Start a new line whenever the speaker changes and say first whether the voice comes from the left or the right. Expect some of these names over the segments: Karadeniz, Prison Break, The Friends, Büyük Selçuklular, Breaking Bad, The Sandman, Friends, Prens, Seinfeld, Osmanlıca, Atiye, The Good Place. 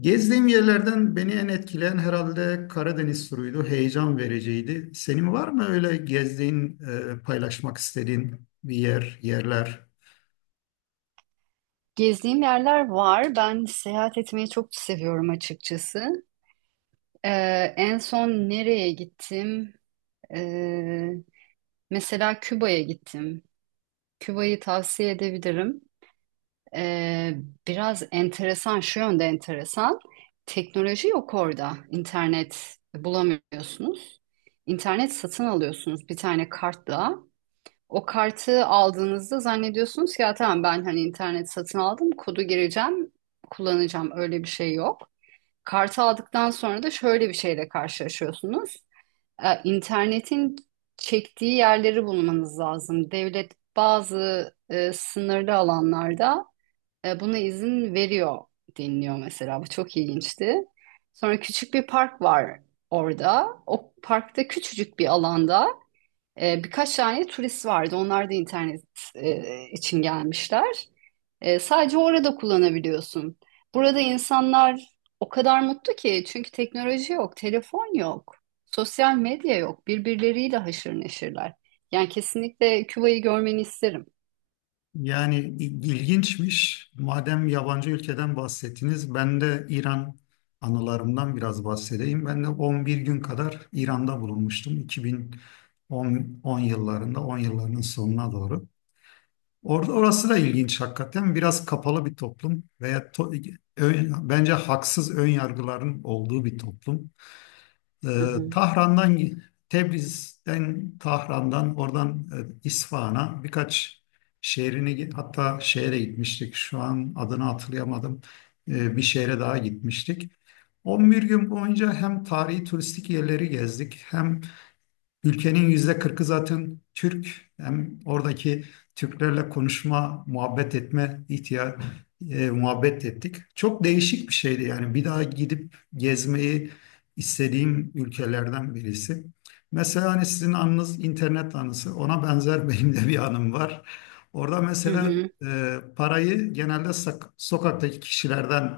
left: Gezdiğim yerlerden beni en etkileyen herhalde Karadeniz turuydu. Heyecan vericiydi. Senin var mı öyle gezdiğin, paylaşmak istediğin bir yer, yerler?
right: Gezdiğim yerler var. Ben seyahat etmeyi çok seviyorum açıkçası. Ee, En son nereye gittim? Ee, Mesela Küba'ya gittim. Küba'yı tavsiye edebilirim. Ee, Biraz enteresan, şu yönde enteresan. Teknoloji yok orada. İnternet bulamıyorsunuz. İnternet satın alıyorsunuz bir tane kartla. O kartı aldığınızda zannediyorsunuz ki ya tamam ben hani internet satın aldım, kodu gireceğim, kullanacağım. Öyle bir şey yok. Kartı aldıktan sonra da şöyle bir şeyle karşılaşıyorsunuz. İnternetin çektiği yerleri bulmanız lazım. Devlet bazı sınırlı alanlarda buna izin veriyor deniliyor mesela. Bu çok ilginçti. Sonra küçük bir park var orada. O parkta küçücük bir alanda. Birkaç tane turist vardı. Onlar da internet için gelmişler. Sadece orada kullanabiliyorsun. Burada insanlar o kadar mutlu ki çünkü teknoloji yok, telefon yok, sosyal medya yok. Birbirleriyle haşır neşirler. Yani kesinlikle Küba'yı görmeni isterim.
left: Yani ilginçmiş. Madem yabancı ülkeden bahsettiniz, ben de İran anılarımdan biraz bahsedeyim. Ben de 11 gün kadar İran'da bulunmuştum. 2010, 10 yıllarında, 10 yıllarının sonuna doğru. Orası da ilginç hakikaten. Biraz kapalı bir toplum veya bence haksız ön yargıların olduğu bir toplum. Ee,
right: Hı hı.
left: Tahran'dan Tebriz'den, Tahran'dan, oradan İsfahan'a birkaç şehrini, hatta şehre gitmiştik. Şu an adını hatırlayamadım. Bir şehre daha gitmiştik. 11 gün boyunca hem tarihi turistik yerleri gezdik, hem ülkenin %40 zaten Türk. Hem oradaki Türklerle konuşma, muhabbet etme ihtiya e, muhabbet ettik. Çok değişik bir şeydi, yani bir daha gidip gezmeyi istediğim ülkelerden birisi. Mesela hani sizin anınız internet anısı, ona benzer benim de bir anım var. Orada
right: Hı
left: mesela
right: hı.
left: parayı genelde sokaktaki kişilerden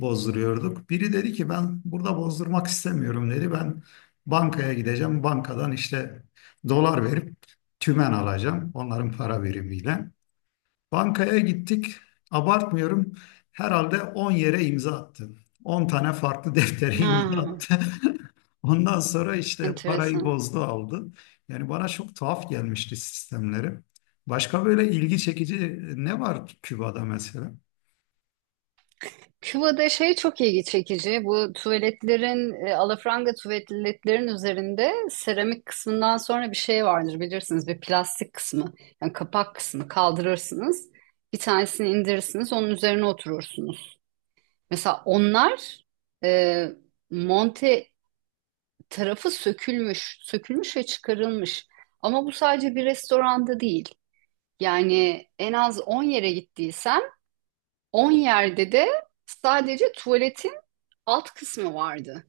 left: bozduruyorduk. Biri dedi ki, "Ben burada bozdurmak istemiyorum," dedi. "Ben bankaya gideceğim. Bankadan işte dolar verip tümen alacağım." Onların para birimiyle. Bankaya gittik. Abartmıyorum, herhalde 10 yere imza attı. 10 tane farklı deftere imza
right: Ha,
left: attı. Ondan sonra işte parayı
right: enteresan.
left: bozdu aldı. Yani bana çok tuhaf gelmişti sistemleri. Başka böyle ilgi çekici ne var Küba'da mesela?
right: Küba'da şey çok ilgi çekici. Bu tuvaletlerin, alafranga tuvaletlerin üzerinde seramik kısmından sonra bir şey vardır bilirsiniz. Bir plastik kısmı. Yani kapak kısmı kaldırırsınız. Bir tanesini indirirsiniz. Onun üzerine oturursunuz. Mesela onlar e, monte tarafı sökülmüş. Sökülmüş ve çıkarılmış. Ama bu sadece bir restoranda değil. Yani en az 10 yere gittiysen 10 yerde de sadece tuvaletin alt kısmı vardı.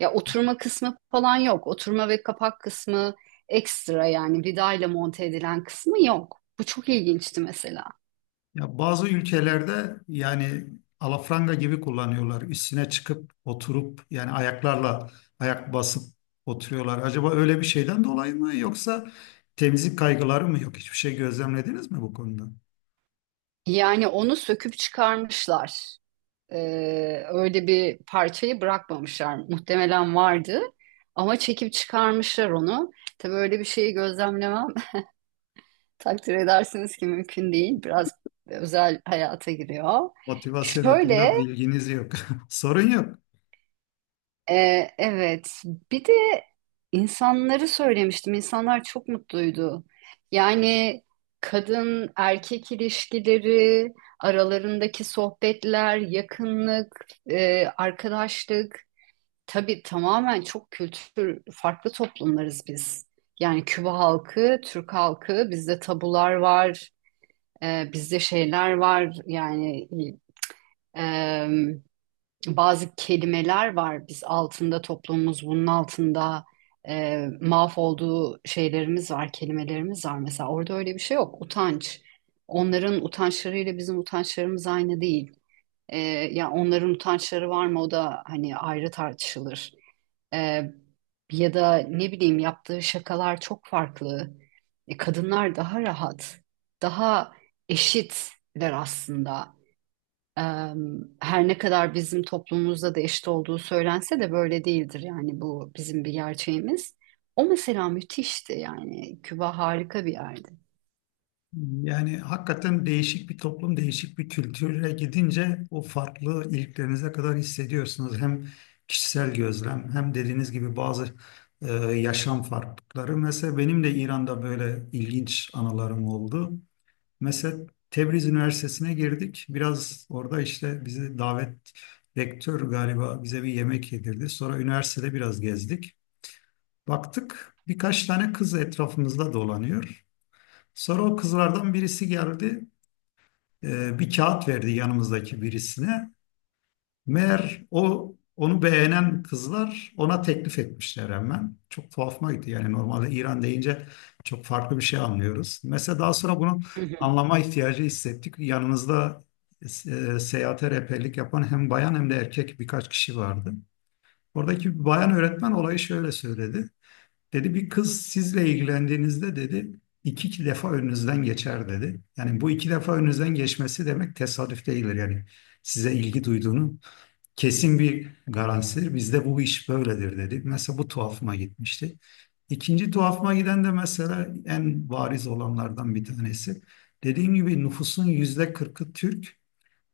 right: Ya oturma kısmı falan yok. Oturma ve kapak kısmı ekstra yani vidayla monte edilen kısmı yok. Bu çok ilginçti mesela.
left: Ya bazı ülkelerde yani alafranga gibi kullanıyorlar. Üstüne çıkıp oturup, yani ayaklarla ayak basıp oturuyorlar. Acaba öyle bir şeyden dolayı mı, yoksa temizlik kaygıları mı yok? Hiçbir şey gözlemlediniz mi bu konuda?
right: Yani onu söküp çıkarmışlar. Öyle bir parçayı bırakmamışlar. Muhtemelen vardı ama çekip çıkarmışlar onu. Tabii öyle bir şeyi gözlemlemem takdir edersiniz ki mümkün değil. Biraz özel hayata giriyor.
left: Motivasyon
right: Şöyle,
left: hakkında bilginiz yok. Sorun yok.
right: evet. Bir de insanları söylemiştim. İnsanlar çok mutluydu. Yani kadın erkek ilişkileri, aralarındaki sohbetler, yakınlık, arkadaşlık. Tabii tamamen çok kültür, farklı toplumlarız biz. Yani Küba halkı, Türk halkı, bizde tabular var. Bizde şeyler var yani em, bazı kelimeler var. Biz altında toplumumuz bunun altında mahvolduğu şeylerimiz var, kelimelerimiz var. Mesela orada öyle bir şey yok. Utanç. Onların utançlarıyla bizim utançlarımız aynı değil. Ee, Ya onların utançları var mı o da hani ayrı tartışılır. Ee, Ya da ne bileyim yaptığı şakalar çok farklı. Kadınlar daha rahat, daha eşitler aslında. Ee, Her ne kadar bizim toplumumuzda da eşit olduğu söylense de böyle değildir yani bu bizim bir gerçeğimiz. O mesela müthişti yani Küba harika bir yerdi.
left: Yani hakikaten değişik bir toplum, değişik bir kültüre gidince o farklı, iliklerinize kadar hissediyorsunuz. Hem kişisel gözlem, hem dediğiniz gibi bazı yaşam farklılıkları. Mesela benim de İran'da böyle ilginç anılarım oldu. Mesela Tebriz Üniversitesi'ne girdik. Biraz orada işte bizi davet, rektör galiba bize bir yemek yedirdi. Sonra üniversitede biraz gezdik. Baktık birkaç tane kız etrafımızda dolanıyor. Sonra o kızlardan birisi geldi. Bir kağıt verdi yanımızdaki birisine. Meğer o, onu beğenen kızlar ona teklif etmişler hemen. Çok tuhafıma gitti. Yani normalde İran deyince çok farklı bir şey anlıyoruz. Mesela daha sonra bunu
right: Hı hı.
left: anlama ihtiyacı hissettik. Yanımızda seyahate rehberlik yapan hem bayan hem de erkek birkaç kişi vardı. Oradaki bir bayan öğretmen olayı şöyle söyledi. Dedi, "Bir kız sizle ilgilendiğinizde," dedi, "iki defa önünüzden geçer," dedi. Yani bu iki defa önünüzden geçmesi demek tesadüf değildir. Yani size ilgi duyduğunu kesin bir garantisidir. Bizde bu iş böyledir, dedi. Mesela bu tuhafıma gitmişti. İkinci tuhafıma giden de mesela en bariz olanlardan bir tanesi. Dediğim gibi nüfusun %40 Türk.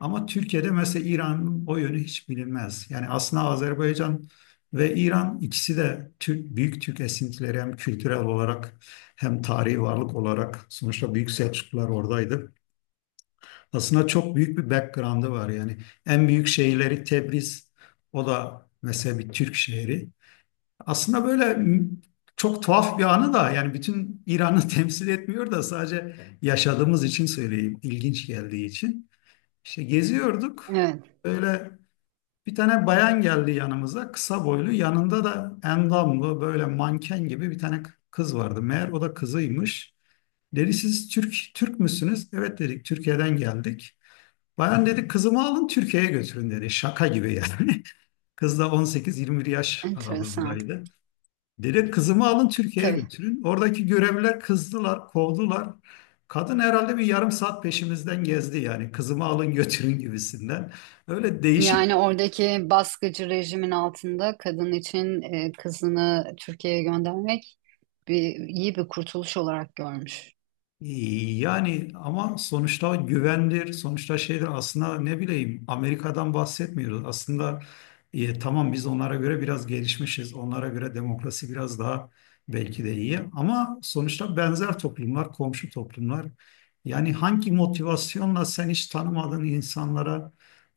left: Ama Türkiye'de mesela İran'ın o yönü hiç bilinmez. Yani aslında Azerbaycan ve İran, ikisi de Türk, büyük Türk esintileri, hem kültürel olarak hem tarihi varlık olarak. Sonuçta Büyük Selçuklular oradaydı. Aslında çok büyük bir background'ı var yani. En büyük şehirleri Tebriz, o da mesela bir Türk şehri. Aslında böyle, çok tuhaf bir anı da, yani bütün İran'ı temsil etmiyor da, sadece yaşadığımız için söyleyeyim, ilginç geldiği için. İşte geziyorduk.
right: Evet,
left: Böyle bir tane bayan geldi yanımıza. Kısa boylu. Yanında da endamlı, böyle manken gibi bir tane kız vardı. Meğer o da kızıymış. Dedi, "Siz Türk müsünüz?" "Evet," dedik, "Türkiye'den geldik." Bayan dedi, "Kızımı alın, Türkiye'ye götürün," dedi. Şaka gibi yani. Kız da 18-21 yaş
right: enteresan.
left: aralığındaydı. Direkt, "Kızımı alın, Türkiye'ye
right: Tabii.
left: götürün." Oradaki görevliler kızdılar, kovdular. Kadın herhalde bir yarım saat peşimizden gezdi yani. "Kızımı alın götürün," gibisinden. Öyle değişik.
right: Yani oradaki baskıcı rejimin altında kadın için kızını Türkiye'ye göndermek iyi bir kurtuluş olarak görmüş.
left: Yani sonuçta güvendir, sonuçta şeydir aslında. Ne bileyim, Amerika'dan bahsetmiyoruz. Aslında tamam, biz onlara göre biraz gelişmişiz, onlara göre demokrasi biraz daha belki de iyi, ama sonuçta benzer toplumlar, komşu toplumlar. Yani hangi motivasyonla sen hiç tanımadığın insanlara,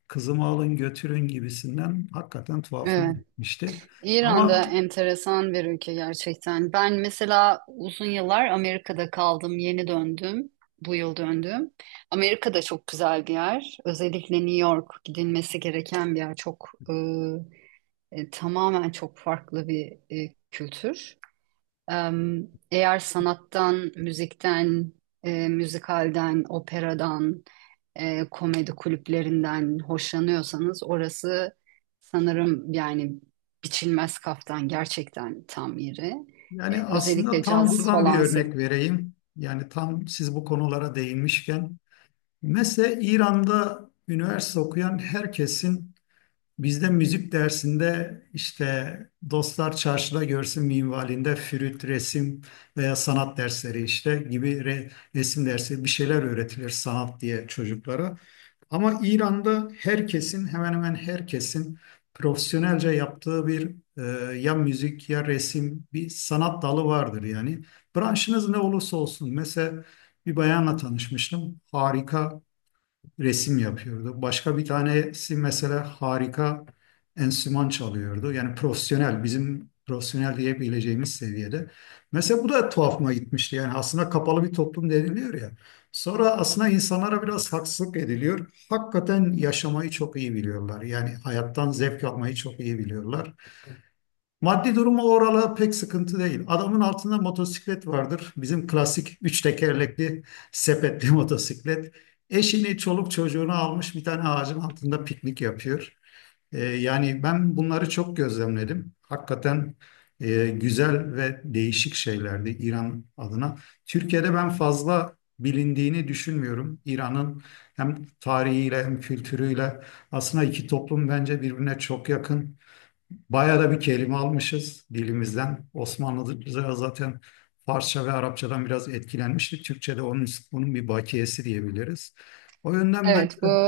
left: "Kızımı alın götürün," gibisinden, hakikaten tuhafım
right: Evet,
left: gitmişti.
right: İran da
left: Ama
right: enteresan bir ülke gerçekten. Ben mesela uzun yıllar Amerika'da kaldım, yeni döndüm, bu yıl döndüm. Amerika'da çok güzel bir yer. Özellikle New York gidilmesi gereken bir yer. Çok tamamen çok farklı bir kültür. Eğer sanattan, müzikten, müzikalden, operadan, komedi kulüplerinden hoşlanıyorsanız orası sanırım yani biçilmez kaftan gerçekten tam yeri.
left: Yani aslında
right: Özellikle
left: tam
right: caz
left: buradan bir
right: falan.
left: örnek vereyim. Yani tam siz bu konulara değinmişken. Mesela İran'da üniversite okuyan herkesin. Bizde müzik dersinde işte dostlar çarşıda görsün minvalinde flüt, resim veya sanat dersleri işte gibi, resim dersi, bir şeyler öğretilir sanat diye çocuklara. Ama İran'da hemen hemen herkesin profesyonelce yaptığı bir, ya müzik ya resim, bir sanat dalı vardır yani. Branşınız ne olursa olsun, mesela bir bayanla tanışmıştım, harika resim yapıyordu. Başka bir tanesi mesela harika enstrüman çalıyordu. Yani profesyonel, bizim profesyonel diyebileceğimiz seviyede. Mesela bu da tuhafıma gitmişti. Yani aslında kapalı bir toplum deniliyor ya, sonra aslında insanlara biraz haksızlık ediliyor. Hakikaten yaşamayı çok iyi biliyorlar. Yani hayattan zevk almayı çok iyi biliyorlar. Maddi durumu oralı pek sıkıntı değil. Adamın altında motosiklet vardır, bizim klasik üç tekerlekli sepetli motosiklet. Eşini, çoluk çocuğunu almış, bir tane ağacın altında piknik yapıyor. Yani ben bunları çok gözlemledim. Hakikaten güzel ve değişik şeylerdi İran adına. Türkiye'de ben fazla bilindiğini düşünmüyorum İran'ın, hem tarihiyle hem kültürüyle. Aslında iki toplum bence birbirine çok yakın. Bayağı da bir kelime almışız dilimizden. Osmanlıca zaten Farsça ve Arapçadan biraz etkilenmiştik. Türkçe'de onun bir bakiyesi diyebiliriz. O yönden ben
right: Evet,
left: de,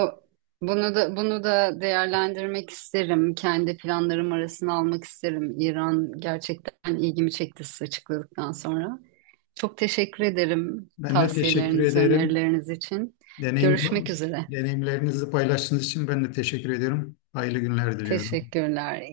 right: bunu da değerlendirmek isterim. Kendi planlarım arasına almak isterim. İran gerçekten ilgimi çekti siz açıkladıktan sonra. Çok teşekkür ederim
left: ben de teşekkür
right: tavsiyeleriniz,
left: ederim.
right: önerileriniz için.
left: Deneyim,
right: Görüşmek üzere.
left: deneyimlerinizi paylaştığınız için ben de teşekkür ediyorum. Hayırlı günler diliyorum.
right: Teşekkürler.